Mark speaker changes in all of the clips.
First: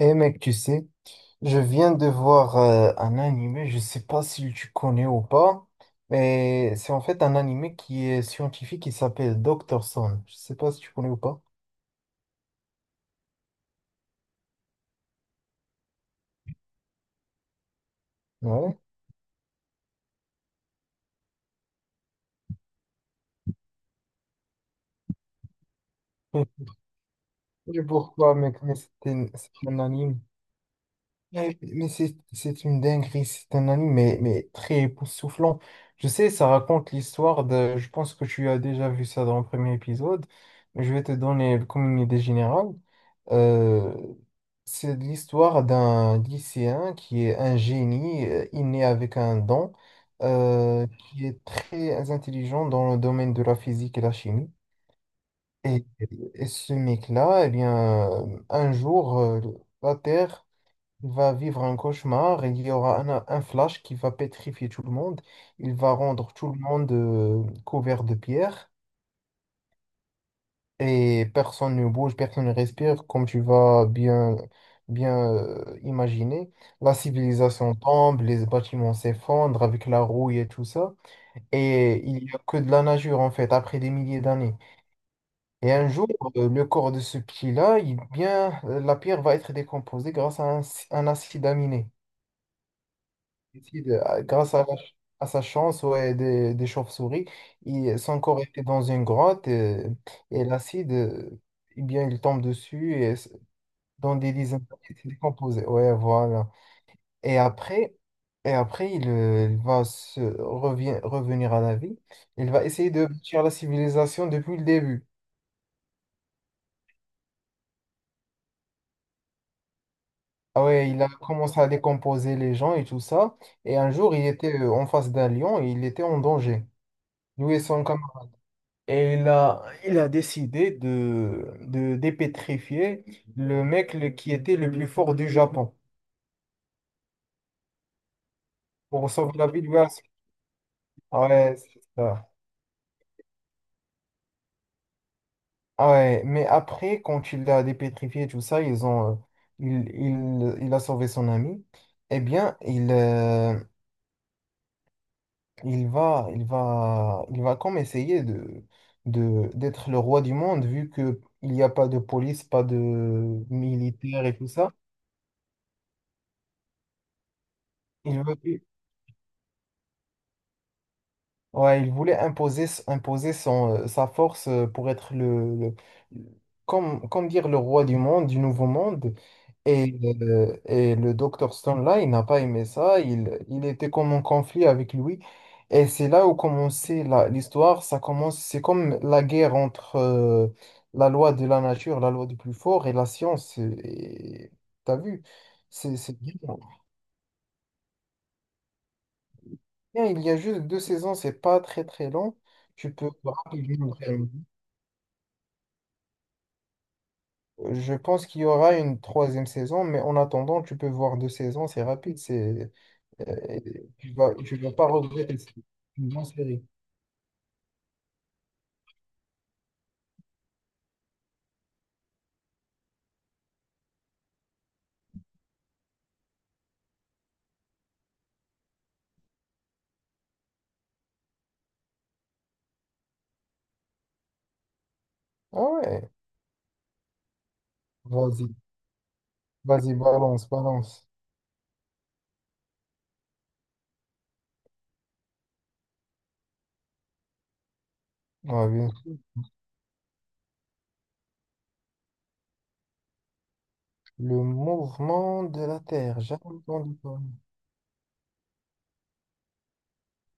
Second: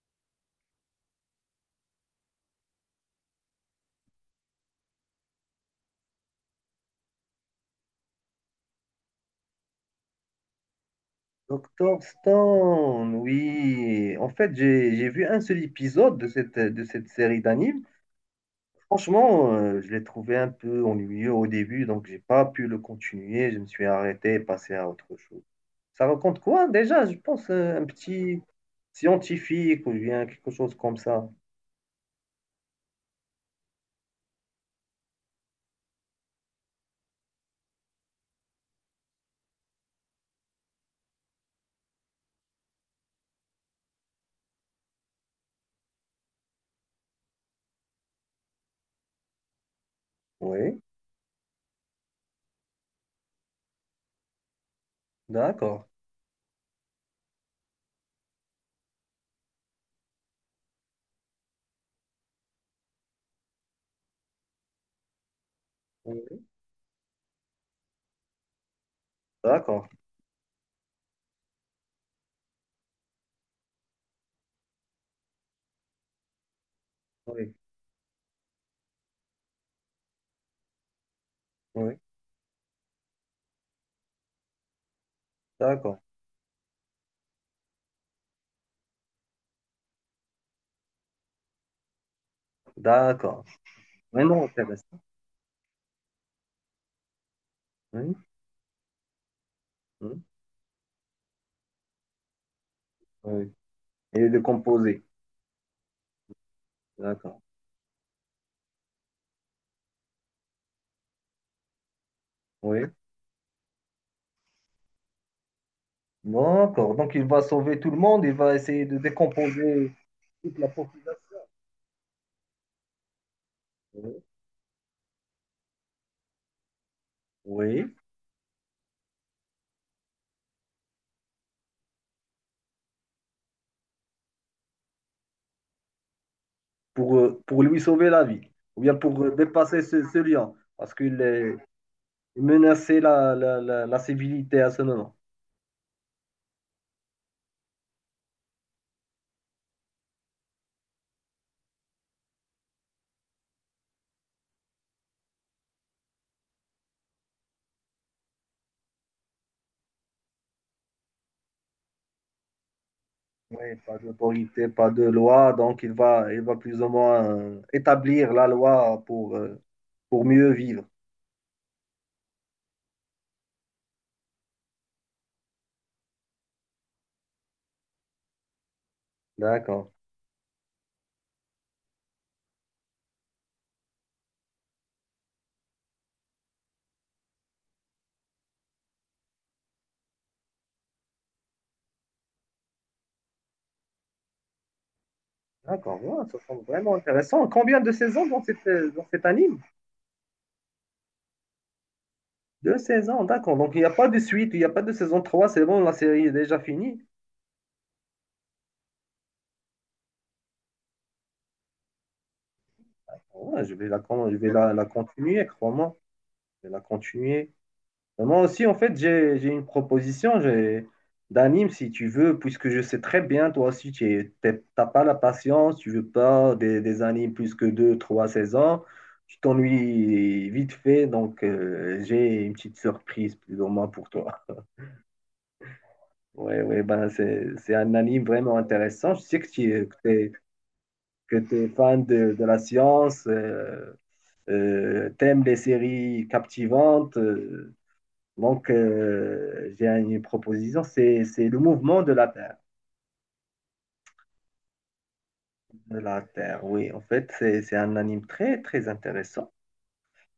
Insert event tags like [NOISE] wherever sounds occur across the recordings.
Speaker 1: Eh mec, tu sais, je viens de voir un animé, je sais pas si tu connais ou pas, mais c'est en fait un animé qui est scientifique qui s'appelle Doctor Stone. Je sais pas si tu connais ou pas.
Speaker 2: Doctor Stone, oui. En fait, j'ai vu un seul épisode de cette série d'anime.
Speaker 1: Ouais.
Speaker 2: Franchement, je l'ai trouvé un peu ennuyeux au début, donc j'ai pas pu le continuer. Je me suis arrêté et passé à autre chose. Ça raconte
Speaker 1: [LAUGHS]
Speaker 2: quoi déjà? Je pense
Speaker 1: Je
Speaker 2: un
Speaker 1: sais pourquoi,
Speaker 2: petit
Speaker 1: mec, mais c'est un
Speaker 2: scientifique ou
Speaker 1: anime.
Speaker 2: bien quelque chose comme ça.
Speaker 1: Mais c'est une dinguerie, c'est un anime mais très époustouflant. Je sais, ça raconte l'histoire de... Je pense que tu as déjà vu ça dans le premier épisode, mais je vais te donner le communiqué général. Euh, c'est l'histoire d'un lycéen qui est un génie inné avec un don,
Speaker 2: Oui,
Speaker 1: qui est très intelligent dans le domaine de la physique et la chimie.
Speaker 2: d'accord.
Speaker 1: Et, et ce mec-là, eh bien, un jour, la Terre... Il va vivre un cauchemar, il y aura un flash qui va pétrifier tout le monde, il va rendre
Speaker 2: Oui,
Speaker 1: tout le monde couvert de pierre
Speaker 2: d'accord.
Speaker 1: et personne ne bouge, personne ne respire, comme tu vas bien imaginer. La
Speaker 2: Oui,
Speaker 1: civilisation tombe, les bâtiments s'effondrent avec la rouille et tout ça,
Speaker 2: oui,
Speaker 1: et il n'y a que de la nageure en fait, après des milliers d'années. Et un
Speaker 2: d'accord.
Speaker 1: jour, le corps de ce petit-là, il, bien, la pierre va être décomposée grâce à un acide aminé.
Speaker 2: D'accord.
Speaker 1: Il,
Speaker 2: Vraiment
Speaker 1: grâce à,
Speaker 2: intéressant.
Speaker 1: à sa chance ouais, des chauves-souris, il-
Speaker 2: Oui,
Speaker 1: son corps était dans une grotte
Speaker 2: oui,
Speaker 1: et, l'acide, eh bien, il tombe dessus
Speaker 2: oui.
Speaker 1: dans
Speaker 2: Et
Speaker 1: des
Speaker 2: le
Speaker 1: dizaines d'années, il
Speaker 2: composé.
Speaker 1: s'est décomposé. Ouais, voilà. Et
Speaker 2: D'accord.
Speaker 1: après, et après il, revenir à la vie. Il va
Speaker 2: Oui.
Speaker 1: essayer de bâtir la civilisation depuis le début.
Speaker 2: D'accord. Donc, il va sauver tout le monde, il va essayer de décomposer toute
Speaker 1: Ah
Speaker 2: la
Speaker 1: ouais, il a
Speaker 2: population.
Speaker 1: commencé à décomposer les gens et tout ça. Et un jour, il était en face d'un lion et il était en danger. Lui et son...
Speaker 2: Oui,
Speaker 1: Et il a décidé de dépétrifier le mec qui était le plus fort du Japon
Speaker 2: pour lui sauver la vie, ou bien
Speaker 1: pour
Speaker 2: pour
Speaker 1: sauver la vie du
Speaker 2: dépasser
Speaker 1: gars.
Speaker 2: ce, ce lion, parce qu'il
Speaker 1: Ah
Speaker 2: est
Speaker 1: ouais, c'est ça.
Speaker 2: il menaçait la, la, la, la civilité à ce moment.
Speaker 1: Ah ouais, mais après, quand il l'a dépétrifié, tout ça, ils ont, il a sauvé son ami. Eh bien, il, il va comme essayer d'être le roi du monde, vu que il n'y a pas de police, pas de
Speaker 2: Oui, pas
Speaker 1: militaire et tout
Speaker 2: d'autorité,
Speaker 1: ça.
Speaker 2: pas de loi, donc il va plus ou moins
Speaker 1: Il
Speaker 2: établir
Speaker 1: veut,
Speaker 2: la loi pour mieux vivre.
Speaker 1: ouais, il voulait imposer, imposer son, sa force pour être comme, comme dire le roi du monde, du nouveau monde.
Speaker 2: D'accord.
Speaker 1: Et le docteur Stone, là, il n'a pas aimé ça. Il était comme en conflit avec lui. Et c'est là où commençait l'histoire. Ça commence, c'est comme la guerre entre la loi de la nature, la loi du plus fort et la science. Et, t'as vu? C'est
Speaker 2: D'accord,
Speaker 1: c'est
Speaker 2: ouais,
Speaker 1: bien.
Speaker 2: ça semble vraiment intéressant. Combien de saisons dans cette, dans cet anime?
Speaker 1: Bien, il y a juste deux saisons, c'est pas très très long.
Speaker 2: Deux
Speaker 1: Tu peux
Speaker 2: saisons, d'accord. Donc, il n'y a
Speaker 1: rapidement.
Speaker 2: pas de suite, il n'y a pas de saison 3. C'est bon, la série est déjà finie.
Speaker 1: Je pense qu'il y aura une troisième saison, mais en attendant, tu peux voir deux saisons, c'est rapide, c'est euh,
Speaker 2: Ouais, je vais la,
Speaker 1: tu vas
Speaker 2: je vais
Speaker 1: tu
Speaker 2: la,
Speaker 1: vas
Speaker 2: la
Speaker 1: pas regretter.
Speaker 2: continuer,
Speaker 1: C'est
Speaker 2: crois-moi.
Speaker 1: une bonne série.
Speaker 2: Je vais la continuer. Mais moi aussi, en fait, j'ai une proposition j'ai, d'anime, si tu veux, puisque je sais très bien, toi aussi, tu n'as pas la patience, tu veux pas des, des animes plus que deux, trois saisons. Tu t'ennuies vite fait, donc j'ai une petite surprise, plus ou moins, pour toi.
Speaker 1: Ah ouais,
Speaker 2: Ouais, ouais, ben, c'est un anime
Speaker 1: vas-y,
Speaker 2: vraiment intéressant. Je sais que tu
Speaker 1: vas-y,
Speaker 2: es
Speaker 1: balance, balance.
Speaker 2: Que tu es fan de la science, t'aimes les séries captivantes.
Speaker 1: Ah,
Speaker 2: Donc,
Speaker 1: bien sûr.
Speaker 2: j'ai une proposition, c'est le mouvement de la Terre.
Speaker 1: Le mouvement de la
Speaker 2: De
Speaker 1: Terre,
Speaker 2: la
Speaker 1: jamais
Speaker 2: Terre, oui.
Speaker 1: entendu
Speaker 2: En
Speaker 1: parler.
Speaker 2: fait, c'est un anime très, très intéressant.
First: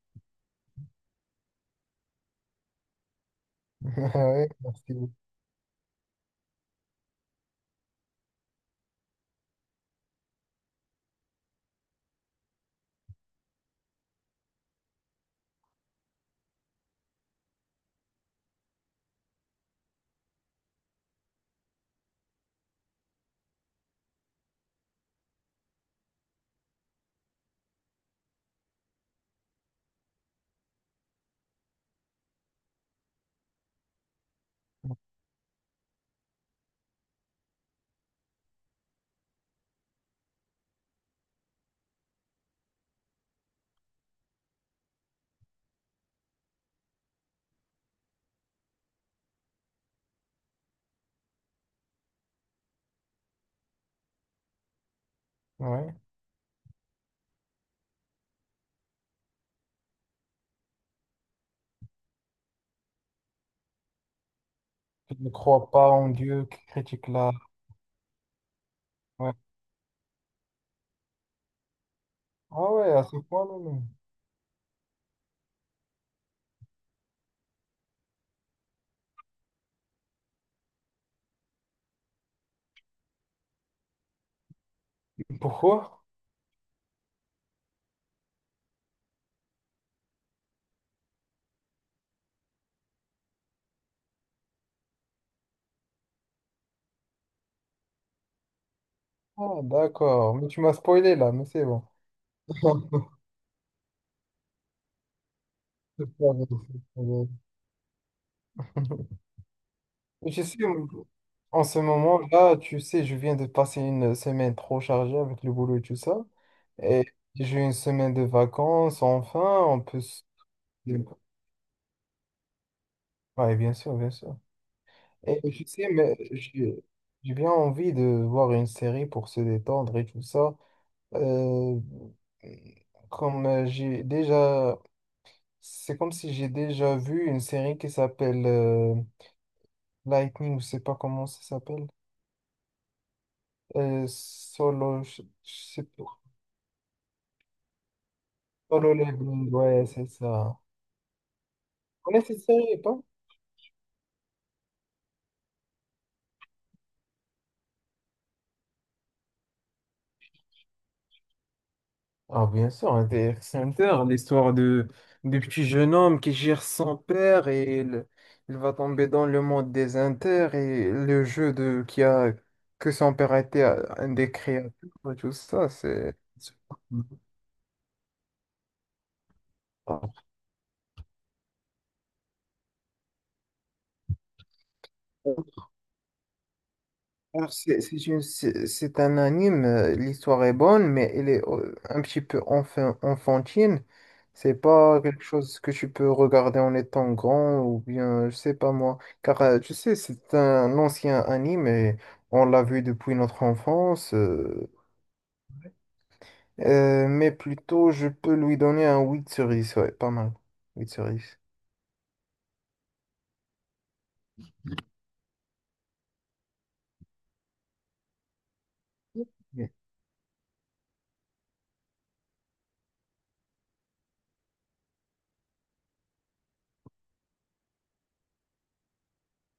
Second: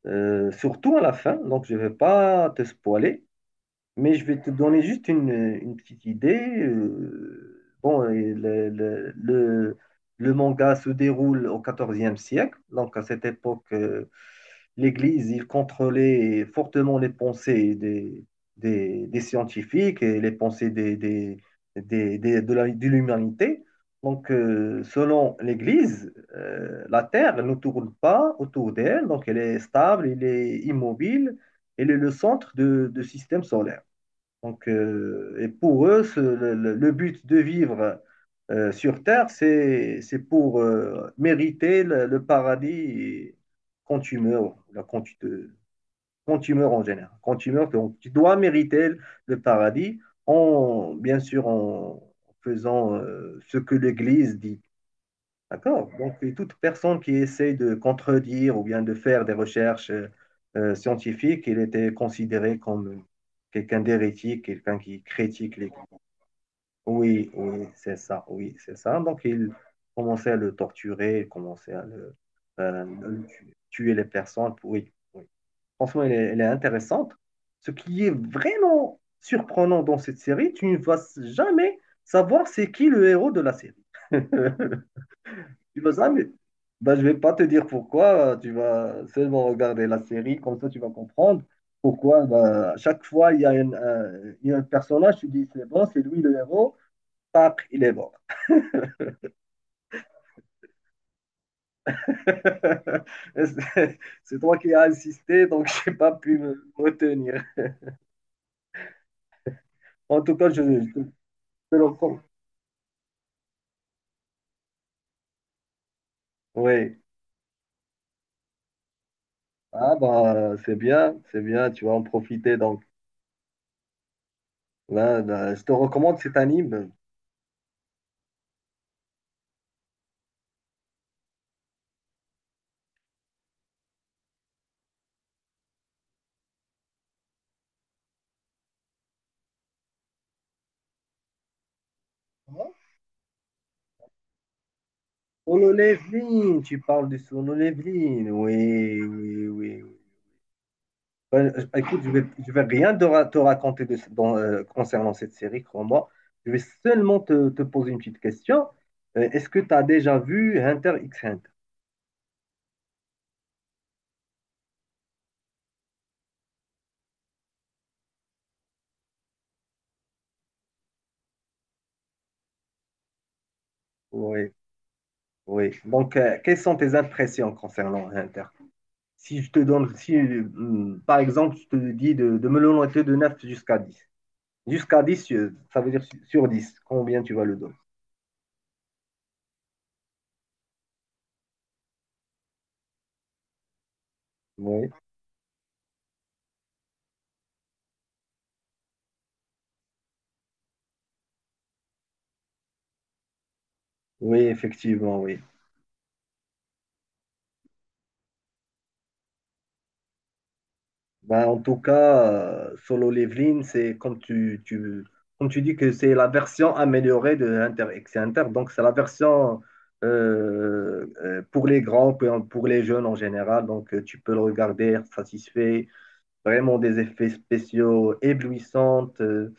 Speaker 2: Surtout à la fin, donc je ne vais pas te spoiler,
Speaker 1: [LAUGHS]
Speaker 2: mais je
Speaker 1: Ah
Speaker 2: vais
Speaker 1: ouais,
Speaker 2: te donner
Speaker 1: merci
Speaker 2: juste
Speaker 1: beaucoup.
Speaker 2: une petite idée. Bon, et le, le manga se déroule au 14 siècle, donc à cette époque, l'Église, il contrôlait fortement les pensées des scientifiques et les pensées des- de la- de l'humanité. Donc, selon l'Église, la Terre ne tourne pas autour d'elle, donc elle est stable, elle est immobile, elle est le centre de- du système solaire. Donc, et pour eux, ce- le but de vivre sur Terre, c'est pour mériter le paradis quand tu meurs, là, quand tu te- quand tu meurs en général. Quand tu meurs, donc, tu dois mériter le paradis en, bien sûr, en faisant ce que l'Église dit. D'accord.
Speaker 1: Ouais.
Speaker 2: Donc, et toute personne qui essaie de contredire ou bien de faire des recherches scientifiques, il était considéré comme quelqu'un d'hérétique, quelqu'un qui
Speaker 1: Je ne
Speaker 2: critique
Speaker 1: crois
Speaker 2: les...
Speaker 1: pas en Dieu qui critique
Speaker 2: Oui,
Speaker 1: là.
Speaker 2: oui, c'est ça, oui, c'est ça. Donc,
Speaker 1: Ouais.
Speaker 2: il commençait à le torturer, il commençait à
Speaker 1: Ah ouais, à ce
Speaker 2: le tuer,
Speaker 1: point-là. Non.
Speaker 2: tuer les personnes. Pour- oui, oui. Franchement, elle est intéressante. Ce qui est vraiment surprenant dans cette série, tu ne vas jamais savoir c'est qui le héros de la série. [LAUGHS] Tu
Speaker 1: Pourquoi?
Speaker 2: vas jamais. Ben, je vais pas te dire pourquoi, tu vas seulement regarder la série, comme ça tu vas comprendre pourquoi ben, à chaque fois il y a, une, un, il y a un personnage, tu dis c'est bon, c'est lui le héros, tac, il est mort.
Speaker 1: Ah d'accord, mais tu m'as spoilé là, mais c'est bon.
Speaker 2: [LAUGHS]
Speaker 1: [LAUGHS]
Speaker 2: Et c'est toi qui as insisté, donc [LAUGHS] j'ai
Speaker 1: C'est
Speaker 2: pas
Speaker 1: pas
Speaker 2: pu
Speaker 1: grave,
Speaker 2: me
Speaker 1: c'est pas grave.
Speaker 2: retenir. En
Speaker 1: [LAUGHS]
Speaker 2: tout
Speaker 1: Je
Speaker 2: cas,
Speaker 1: sais,
Speaker 2: je, je
Speaker 1: en
Speaker 2: te
Speaker 1: ce
Speaker 2: le recommande.
Speaker 1: moment-là, tu sais, je viens de passer une semaine trop chargée avec le boulot et tout ça.
Speaker 2: Oui,
Speaker 1: Et j'ai une semaine de vacances, enfin, on
Speaker 2: ah
Speaker 1: peut... se-
Speaker 2: ben, c'est bien, tu vas en profiter. Donc
Speaker 1: ouais, bien sûr, bien sûr.
Speaker 2: là,
Speaker 1: Et
Speaker 2: là, je
Speaker 1: tu
Speaker 2: te
Speaker 1: sais, mais
Speaker 2: recommande cet
Speaker 1: j'ai
Speaker 2: anime.
Speaker 1: j'ai bien envie de voir une série pour se détendre et tout ça. Euh, comme j'ai déjà... C'est comme si j'ai déjà vu une série qui s'appelle Lightning, je sais pas comment ça s'appelle. Solo, je
Speaker 2: Solo
Speaker 1: sais pas.
Speaker 2: Leveling, tu parles de Solo Leveling.
Speaker 1: Solo
Speaker 2: Oui, oui,
Speaker 1: Leveling,
Speaker 2: oui, oui.
Speaker 1: ouais, c'est ça.
Speaker 2: Ben, je- écoute,
Speaker 1: On cette
Speaker 2: je vais
Speaker 1: série,
Speaker 2: rien
Speaker 1: pas?
Speaker 2: te, te raconter de ce- dans, concernant cette série, crois-moi. Je vais seulement te, te poser une petite question. Est-ce que tu as déjà vu Hunter x Hunter?
Speaker 1: Ah, bien sûr, Hunter x Hunter, l'histoire de, du petit jeune homme qui gère son père et il va tomber dans le monde des Inter et le jeu de qui a que son père était un des
Speaker 2: Oui,
Speaker 1: créateurs et tout ça,
Speaker 2: oui. Donc,
Speaker 1: c'est.
Speaker 2: quelles sont tes impressions concernant Hunter? Si je te donne, si, par exemple, je te dis de me le noter de 9 jusqu'à 10, jusqu'à 10, ça veut dire sur 10. Combien tu vas
Speaker 1: Alors,
Speaker 2: le donner?
Speaker 1: c'est un anime, l'histoire est bonne, mais elle est un petit peu enfin, enfantine. C'est
Speaker 2: Oui,
Speaker 1: pas quelque chose que tu peux regarder en étant grand ou bien, je sais pas moi. Car, tu sais, c'est un ancien anime et on l'a vu depuis notre enfance.
Speaker 2: oui,
Speaker 1: Euh,
Speaker 2: effectivement, oui.
Speaker 1: mais plutôt, je peux lui donner un 8 sur 10, ouais, pas mal. 8 sur 10.
Speaker 2: Ben, en tout cas, Solo Leveling, c'est comme tu, comme tu dis que c'est la version améliorée de Inter X Inter. Donc, c'est la version
Speaker 1: Bien.
Speaker 2: pour les grands, pour les jeunes en général. Donc, tu peux le regarder, être satisfait. Vraiment des effets spéciaux éblouissants.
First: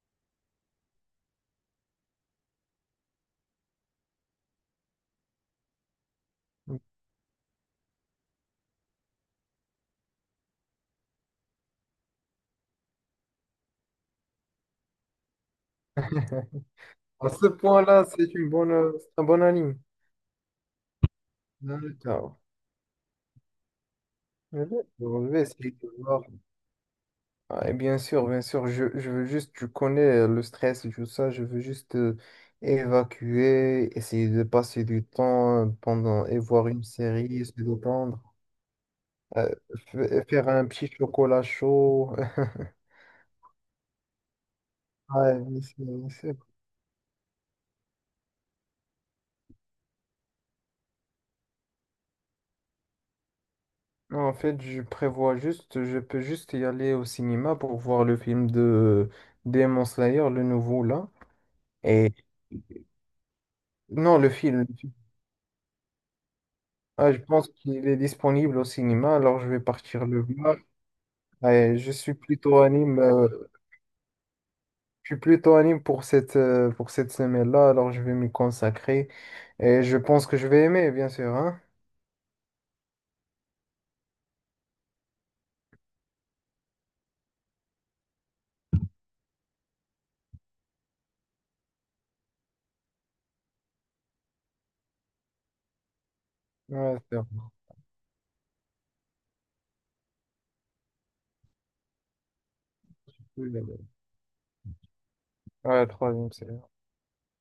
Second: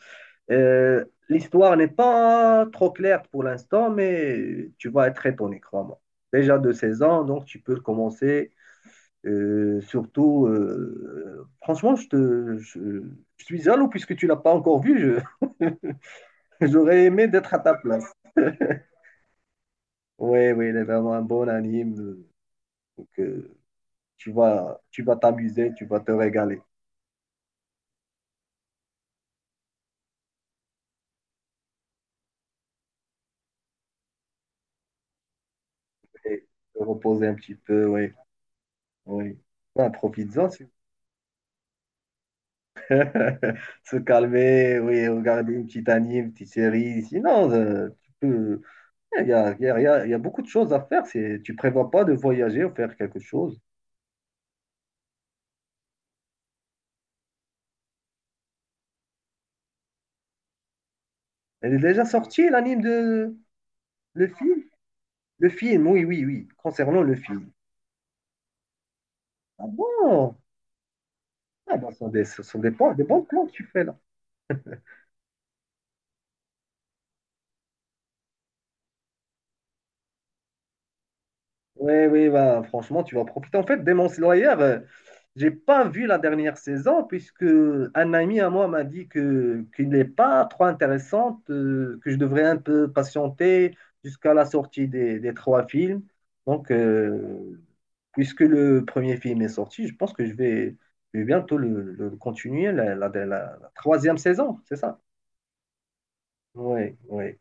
Speaker 2: L'histoire n'est pas trop claire pour l'instant, mais tu vas être étonné, crois-moi. Déjà de 16 ans, donc tu peux commencer surtout, franchement, je, te, je suis jaloux puisque tu l'as pas encore vu. Je- [LAUGHS]
Speaker 1: [LAUGHS]
Speaker 2: j'aurais aimé
Speaker 1: À ce
Speaker 2: d'être à ta
Speaker 1: point-là,
Speaker 2: place.
Speaker 1: c'est une bonne, c'est un bon anime.
Speaker 2: Oui, oui, il est vraiment un bon anime.
Speaker 1: D'accord.
Speaker 2: Donc,
Speaker 1: Je vais
Speaker 2: tu
Speaker 1: je
Speaker 2: vas
Speaker 1: vais essayer
Speaker 2: t'amuser, tu
Speaker 1: de
Speaker 2: vas te
Speaker 1: voir.
Speaker 2: régaler
Speaker 1: Ouais, bien sûr, je veux juste, tu connais le stress et tout ça, je veux juste évacuer, essayer de passer du temps pendant et
Speaker 2: et
Speaker 1: voir
Speaker 2: te
Speaker 1: une
Speaker 2: reposer un
Speaker 1: série, se
Speaker 2: petit peu. Oui,
Speaker 1: détendre,
Speaker 2: oui.
Speaker 1: euh,
Speaker 2: Ben, profites-en,
Speaker 1: faire un
Speaker 2: tu-
Speaker 1: petit chocolat chaud. [LAUGHS]
Speaker 2: [LAUGHS] se calmer, oui,
Speaker 1: Ouais,
Speaker 2: regarder
Speaker 1: bien
Speaker 2: une
Speaker 1: sûr,
Speaker 2: petite
Speaker 1: bien
Speaker 2: anime, une
Speaker 1: sûr.
Speaker 2: petite série. Sinon, tu peux. Il y a, il y a- il y a- il y a beaucoup de choses à faire. C'est, tu prévois pas de voyager ou faire quelque chose.
Speaker 1: Non, en fait, je prévois juste, je peux juste y aller au cinéma pour voir le film de Demon Slayer, le nouveau là.
Speaker 2: Elle est déjà
Speaker 1: Et
Speaker 2: sortie, l'anime de.
Speaker 1: non,
Speaker 2: Le
Speaker 1: le film.
Speaker 2: film?
Speaker 1: Le film.
Speaker 2: Le film, oui, oui, oui. Concernant
Speaker 1: Ah,
Speaker 2: le
Speaker 1: je pense
Speaker 2: film.
Speaker 1: qu'il est disponible au cinéma, alors je vais
Speaker 2: Ah
Speaker 1: partir le
Speaker 2: bon?
Speaker 1: voir. Ouais,
Speaker 2: Ah bah,
Speaker 1: je suis
Speaker 2: ce sont
Speaker 1: plutôt anime,
Speaker 2: des bons plans que tu fais là.
Speaker 1: je suis plutôt anime pour cette semaine-là, alors je vais m'y consacrer et je pense que je vais aimer, bien sûr, hein?
Speaker 2: Oui, oui, bah, franchement, tu vas profiter. En fait, Demon Slayer, j'ai pas vu la dernière saison puisque un ami à moi m'a dit que qu'il n'est pas trop intéressante, que je devrais un peu patienter jusqu'à la sortie des trois films. Donc,
Speaker 1: Ouais, c'est bon.
Speaker 2: puisque le premier film est sorti, je pense que je vais bientôt le continuer, la- la-
Speaker 1: Oui, oui,
Speaker 2: la
Speaker 1: oui.
Speaker 2: troisième saison, c'est ça?
Speaker 1: Ouais, troisième série.
Speaker 2: Oui, oui.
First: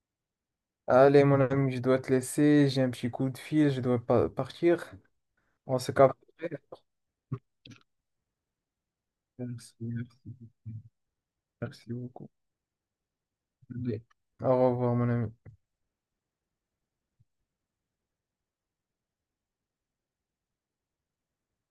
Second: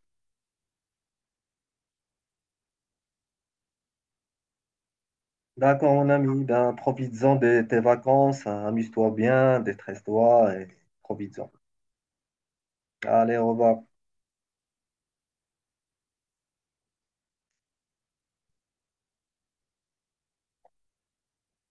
Speaker 1: Allez, mon ami, je dois te laisser, j'ai un petit coup de fil, je dois partir. On se
Speaker 2: D'accord, mon
Speaker 1: capte.
Speaker 2: ami, ben,
Speaker 1: Après.
Speaker 2: profites-en de tes vacances, hein, amuse-toi bien,
Speaker 1: Merci, merci,
Speaker 2: détresse-toi et profites-en.
Speaker 1: merci beaucoup.
Speaker 2: Allez, au revoir.
Speaker 1: Allez. Au revoir, mon ami.